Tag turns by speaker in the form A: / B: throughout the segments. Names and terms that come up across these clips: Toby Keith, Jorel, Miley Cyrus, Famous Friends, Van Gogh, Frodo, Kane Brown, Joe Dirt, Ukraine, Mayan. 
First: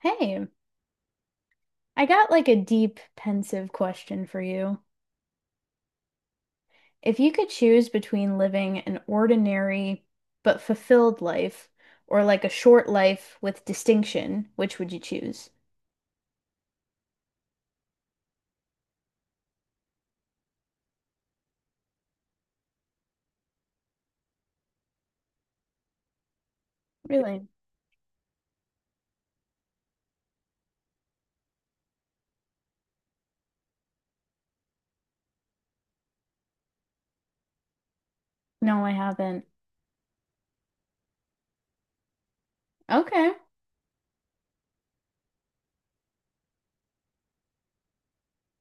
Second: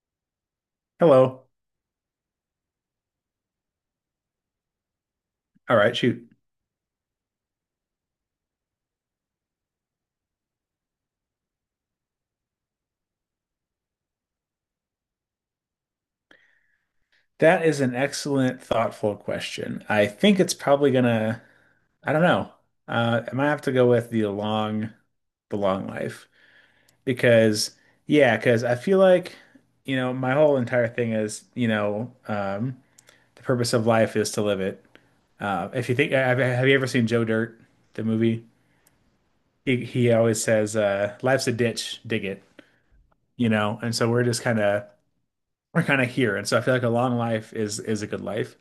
A: Hey,
B: Hello.
A: I got like a deep, pensive question for you.
B: All right, shoot.
A: If you could choose between living an ordinary but fulfilled life or like a short life with distinction, which would you choose?
B: That is an excellent, thoughtful question. I think it's probably gonna, I don't know. I might have to go with the long life
A: Really?
B: because, yeah, because I feel like, my whole entire thing is, the purpose of life is to live it. If you think, Have you ever seen Joe Dirt, the movie?
A: No, I haven't.
B: He always says, "Life's a ditch, dig it,"
A: Okay.
B: you know. And so we're kind of here. And so I feel like a long life is a good life.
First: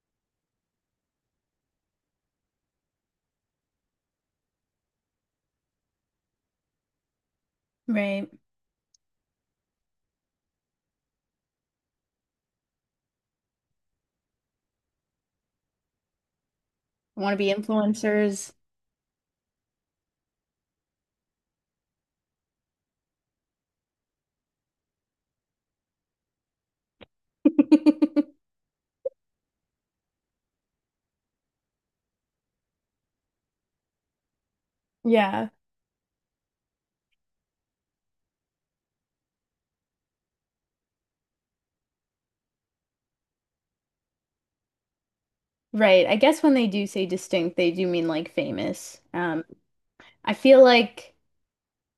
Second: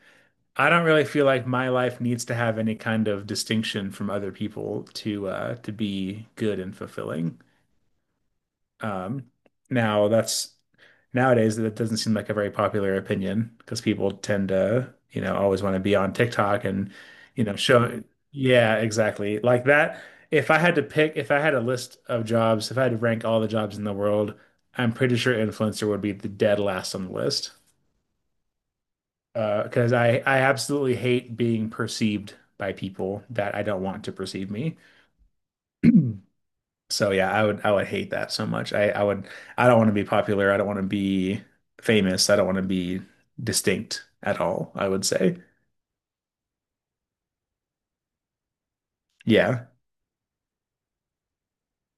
B: I don't really feel like my life needs to have any kind of distinction from other people to be good and fulfilling.
A: Right.
B: Um now that's Nowadays that doesn't seem like a very popular opinion because people tend to, always want to be on TikTok and,
A: Want to
B: you
A: be
B: know, show
A: influencers?
B: yeah, exactly. Like that. If I had to pick, If I had a list of jobs, if I had to rank all the jobs in the world, I'm pretty sure influencer would be the dead last on the list. Because I absolutely hate being perceived by people that I don't want to perceive me.
A: Yeah.
B: So yeah, I would hate that so much. I don't want to be popular. I don't want to be famous. I don't want to be distinct at all, I would say.
A: Right. I guess when they do say distinct, they do mean like famous.
B: Yeah.
A: I feel like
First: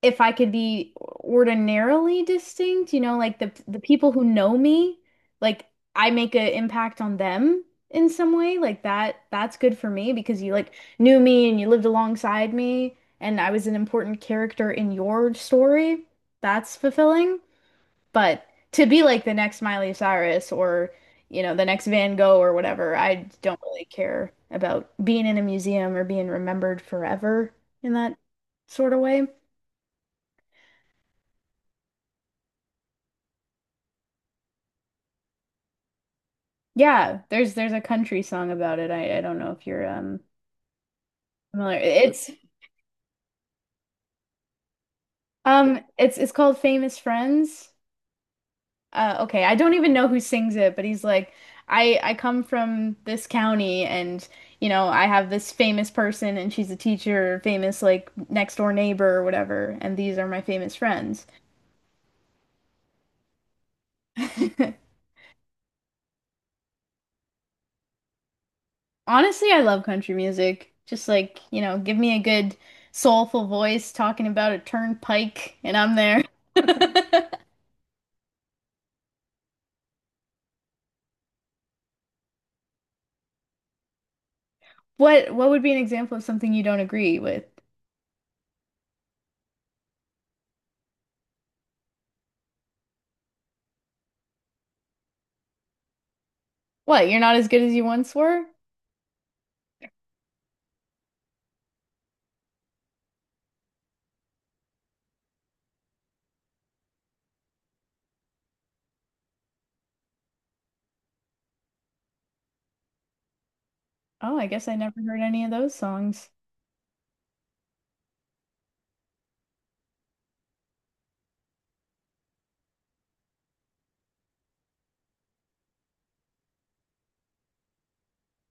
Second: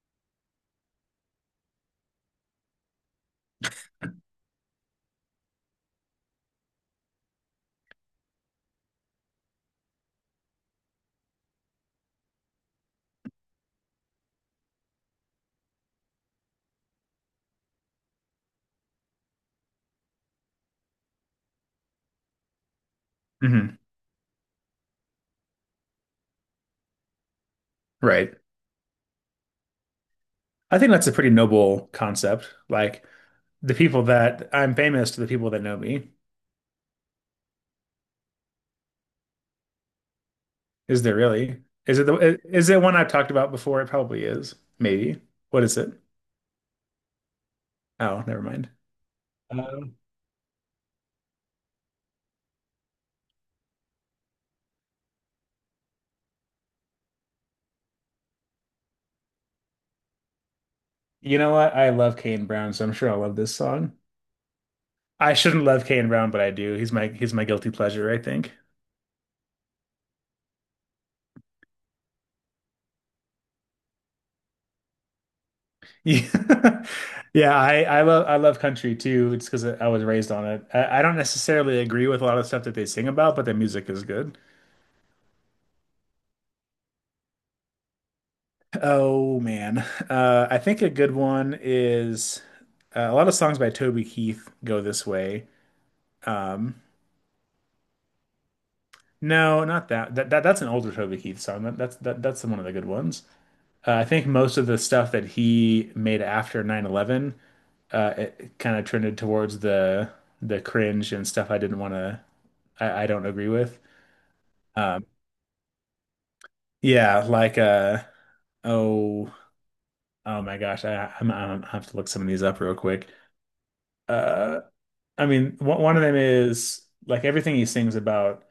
A: if I could be ordinarily distinct, like the people who know me, like I make an impact on them in some way, like that's good for me because you like knew me and you lived alongside me and I was an important character in your story. That's fulfilling. But to be like the next Miley Cyrus or, you know, the next Van Gogh or whatever, I don't
B: Hmm.
A: really care about being in a museum or being remembered forever in that
B: Right.
A: sort of way.
B: I think that's a pretty noble concept. Like the people that I'm famous to, the people that know me.
A: Yeah, there's a country song about it. I don't know if you're
B: Is there really?
A: familiar. It's
B: Is it one I've talked about before? It probably is. Maybe. What is it?
A: it's called Famous Friends.
B: Oh, never mind.
A: Okay, I don't even
B: Um,
A: know who sings it, but he's like, I come from this county and you know, I have this famous person and she's a teacher, famous like next door neighbor or whatever, and these are my famous friends.
B: You know what? I love Kane Brown, so I'm sure I'll love this song. I shouldn't love Kane Brown, but I do. He's my guilty pleasure, I think.
A: Honestly, I love country music. Just like, you know, give me a good soulful voice talking about a turnpike and I'm there.
B: Yeah, yeah. I love country too. It's because I was raised on it. I don't necessarily agree with a lot of stuff that they sing about, but the music is good.
A: What would be an example of something you don't agree with?
B: Oh man, I think a good one is a lot of songs by Toby Keith go this way. Um,
A: What, you're not as good as you once were?
B: no, not that. That's an older Toby Keith song. That's one of the good ones. I think most of the stuff that he made after 9/11 it kind of trended towards the cringe and stuff I didn't want to I don't agree with.
A: Oh, I guess I never
B: Um,
A: heard any of those songs.
B: yeah, like uh oh oh my gosh, I'm, I have to look some of these up real quick. Uh, I mean, one of them is like everything he sings about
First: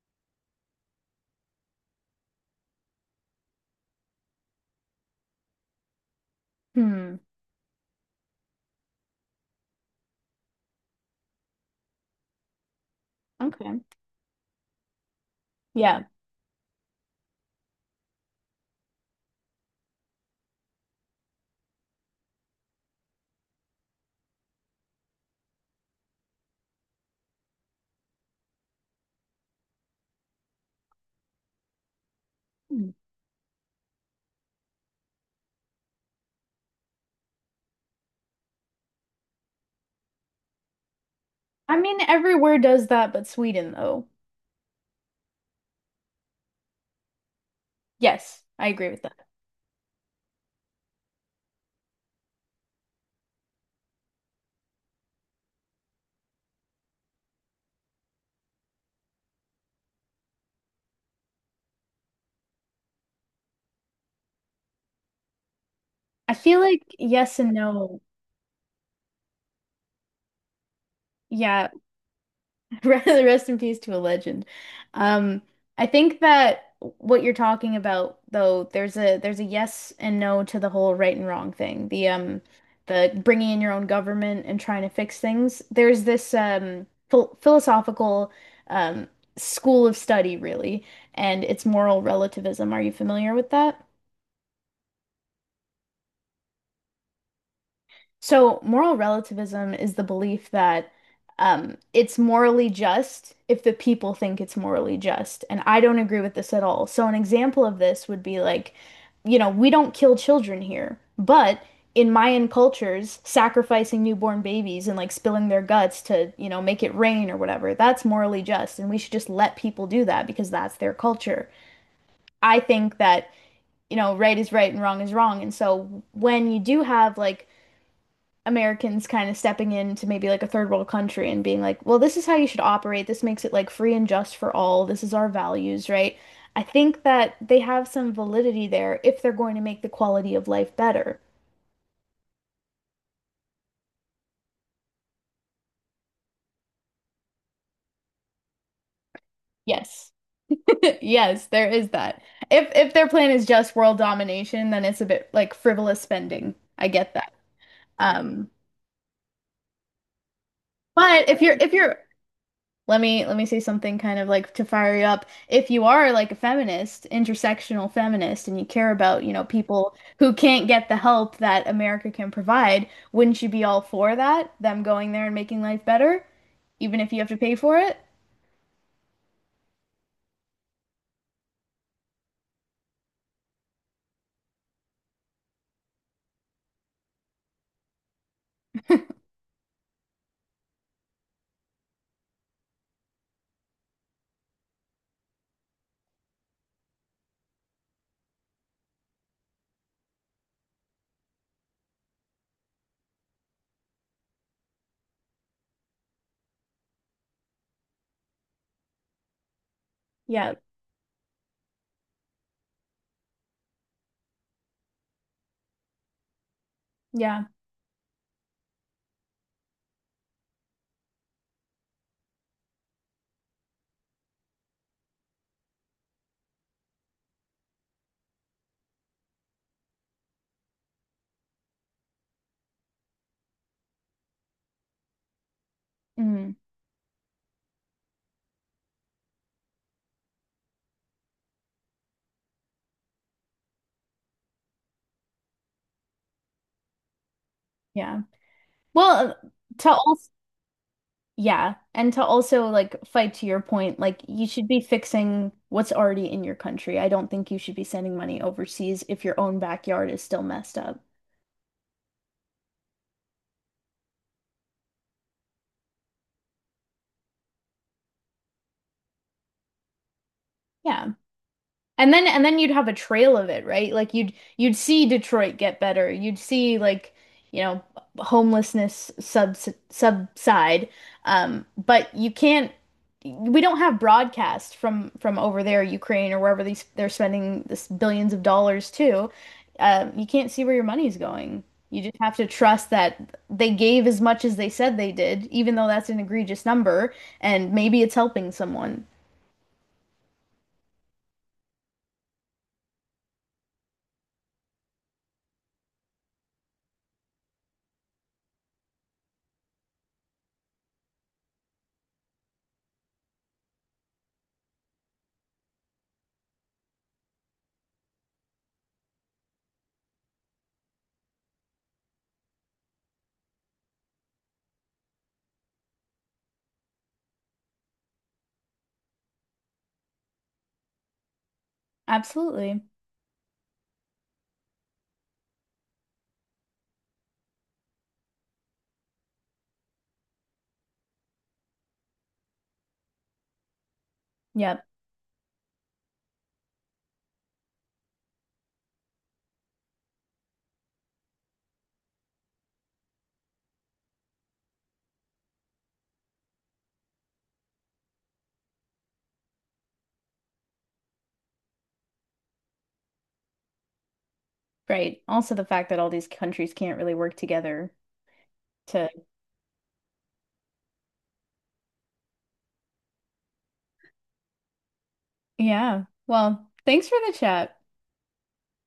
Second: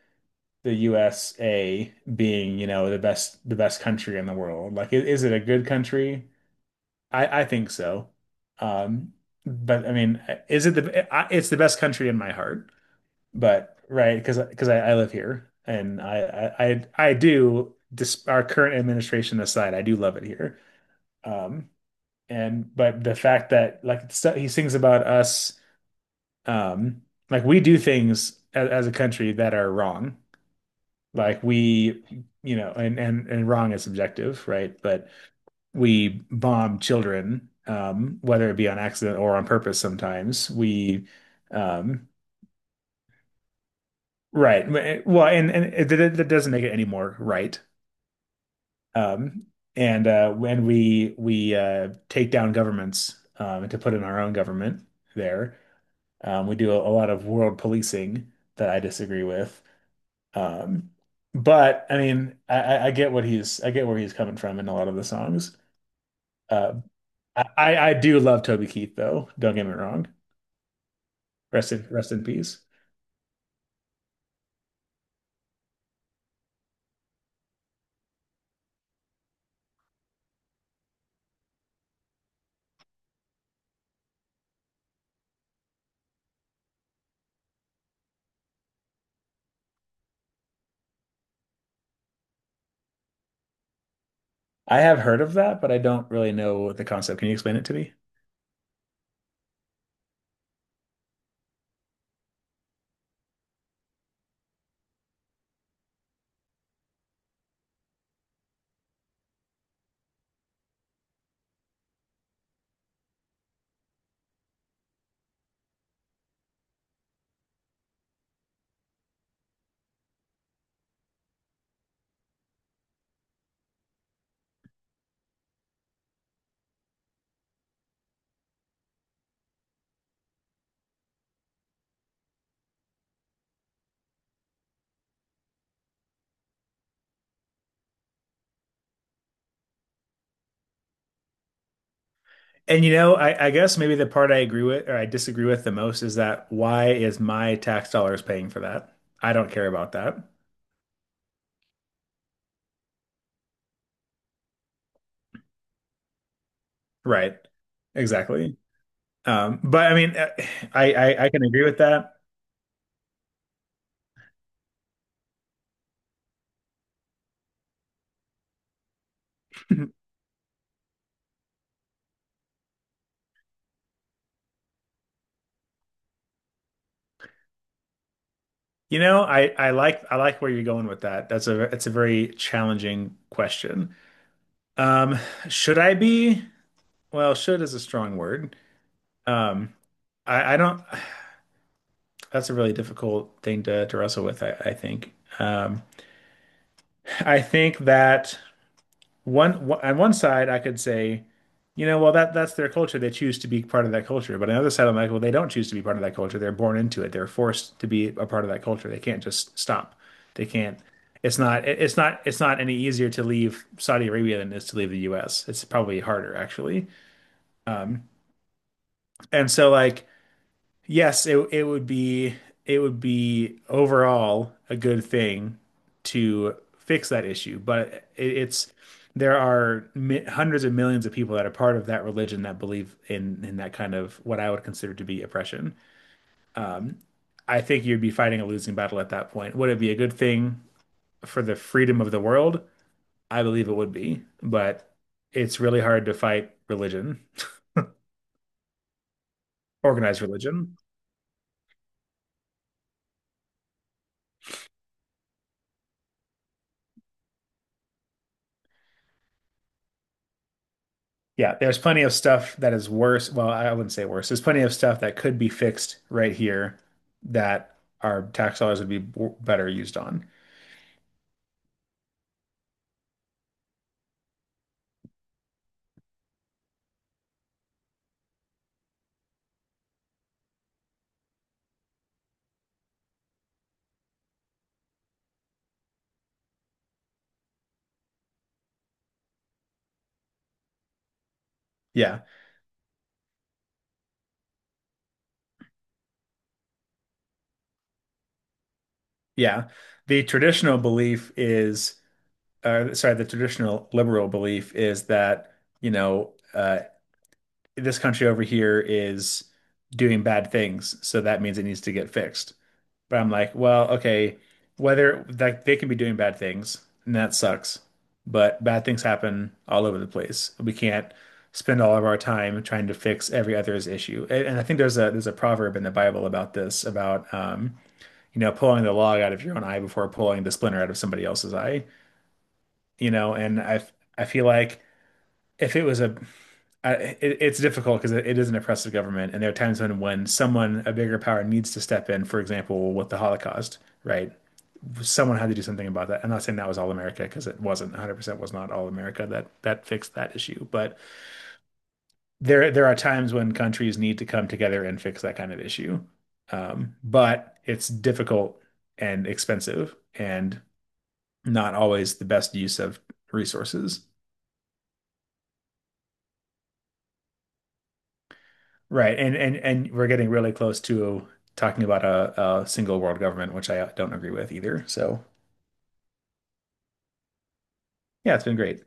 B: the USA being, you know, the best country in the world. Like, is it a good country?
A: Hmm.
B: I think so. Um, but I mean, is it the I- It's the best country in my heart, but
A: Okay.
B: right because I live here and
A: Yeah.
B: I I do— dis our current administration aside, I do love it here. Um, and But the fact that like he sings about us, um, like we do things as a country that are wrong, like we you know,
A: Hmm.
B: and wrong is subjective, right? But we bomb children, whether it be on accident or on purpose sometimes.
A: I mean,
B: Um,
A: everywhere does that, but Sweden though.
B: right. And it, that that doesn't make it any more right.
A: Yes, I agree with that.
B: Um, and When we take down governments, to put in our own government there, we do a lot of world policing that I disagree with. Um, but I mean, I get what he's I get where he's coming from in a lot of the songs.
A: I feel
B: Uh,
A: like yes and
B: I
A: no.
B: do love Toby Keith though, don't get me wrong.
A: Yeah.
B: Rest in peace.
A: Rest in peace to a legend. Um, I think that what you're talking about, though, there's a yes and no to the whole right and wrong thing. The bringing in your own government and trying to fix things. There's this philosophical um school of study, really, and it's moral relativism. Are you familiar with that?
B: I have heard of that, but I don't really know the concept. Can you explain it to me?
A: So, moral relativism is the belief that it's morally just if the people think it's morally just. And I don't agree with this at all. So, an example of this would be like, you know, we don't kill children here, but in Mayan cultures, sacrificing newborn babies and like spilling their guts to, you know, make it rain or whatever, that's morally just. And we should just let people do that because that's their culture. I think that, you know, right is right and wrong is wrong. And so, when you do have like, Americans kind of stepping into maybe like a third world country and being like, well, this is how you should operate. This makes it like free and just for all. This is our values, right? I think that they have some validity there if they're going to make the quality of life better.
B: And you know, I guess maybe the part I agree with or I disagree with the most is that why is my tax dollars paying for that? I don't care about
A: Yes.
B: that.
A: Yes, there is that. If their plan is just world domination, then it's a bit like frivolous spending. I get that.
B: Right.
A: Um,
B: Exactly. But I mean, I, I
A: but if
B: can
A: you're
B: agree
A: if
B: with
A: you're
B: that.
A: let me say something kind of like to fire you up. If you are like a feminist, intersectional feminist, and you care about, you know, people who can't get the help that America can provide, wouldn't you be all for that? Them going there and making life better, even if you have to pay for it?
B: You know, I like where you're going with that. That's— a it's a very challenging question. Um, should I be? Well, should is a strong word. Um, I don't. That's a really difficult thing to wrestle with, I think. Um, I think that on one side, I could say, you know, well that that's their culture. They choose to be part of that culture. But on the other side, I'm like, well, they don't choose to be part of that culture. They're born into it. They're forced to be a part of that culture. They can't just stop. They
A: Yeah,
B: can't. It's not. It's not any easier to leave Saudi Arabia than it is to leave the U.S. It's probably harder, actually.
A: yeah.
B: And so, like, yes, it would be— it would be overall a good thing to fix that issue, but it's— there are mi hundreds of millions of people that are part of that religion that believe in that kind of what I would consider to be oppression.
A: Mm,
B: Um, I think you'd be fighting a losing battle at that point. Would it be a good thing for the freedom of the world? I believe it would be, but it's really hard to fight religion,
A: yeah. Well, to
B: organized
A: also,
B: religion.
A: yeah, and to also like fight to your point, like you should be fixing what's already in your country. I don't think you should be sending money overseas if your own backyard is still messed up.
B: Yeah, there's plenty of stuff that is worse. Well, I wouldn't say worse. There's plenty of stuff that could be fixed right here that our tax dollars would be better used on.
A: Yeah. And then you'd have a trail of it, right? Like you'd see Detroit get better. You'd see like, you know, homelessness subside. But you can't We don't have broadcast from over there, Ukraine or wherever these they're spending this billions of dollars to. You can't see where your money's going. You just
B: Yeah,
A: have to trust that they gave as much as they said they did, even though that's an egregious number, and maybe it's helping someone.
B: yeah. The traditional belief is, sorry, the traditional liberal belief is that, you know, this country over here is doing bad things, so that means it needs to get fixed. But I'm like, well, okay, whether like they can be doing bad things, and that sucks. But bad things happen all over the place. We can't spend all of our time trying to fix every other's issue. And I think there's a proverb in the Bible about this, about you know, pulling the log out of your own eye before pulling the splinter out of somebody else's eye.
A: Absolutely.
B: You know, and I feel like if it was a I, it, it's difficult because it is an oppressive government, and there are times when someone— a bigger power needs to step in, for example, with the Holocaust, right?
A: Yep.
B: Someone had to do something about that. I'm not saying that was all America because it wasn't 100% was not all America that that fixed that issue, but there are times when countries need to come together and fix that kind of issue. But it's difficult and expensive and not always the best use of resources.
A: Right. Also, the fact that all these countries can't really work together to,
B: Right. And we're getting really close to talking about a single world government, which I don't agree with either. So,
A: yeah. Well, thanks for the chat.
B: yeah, it's been great.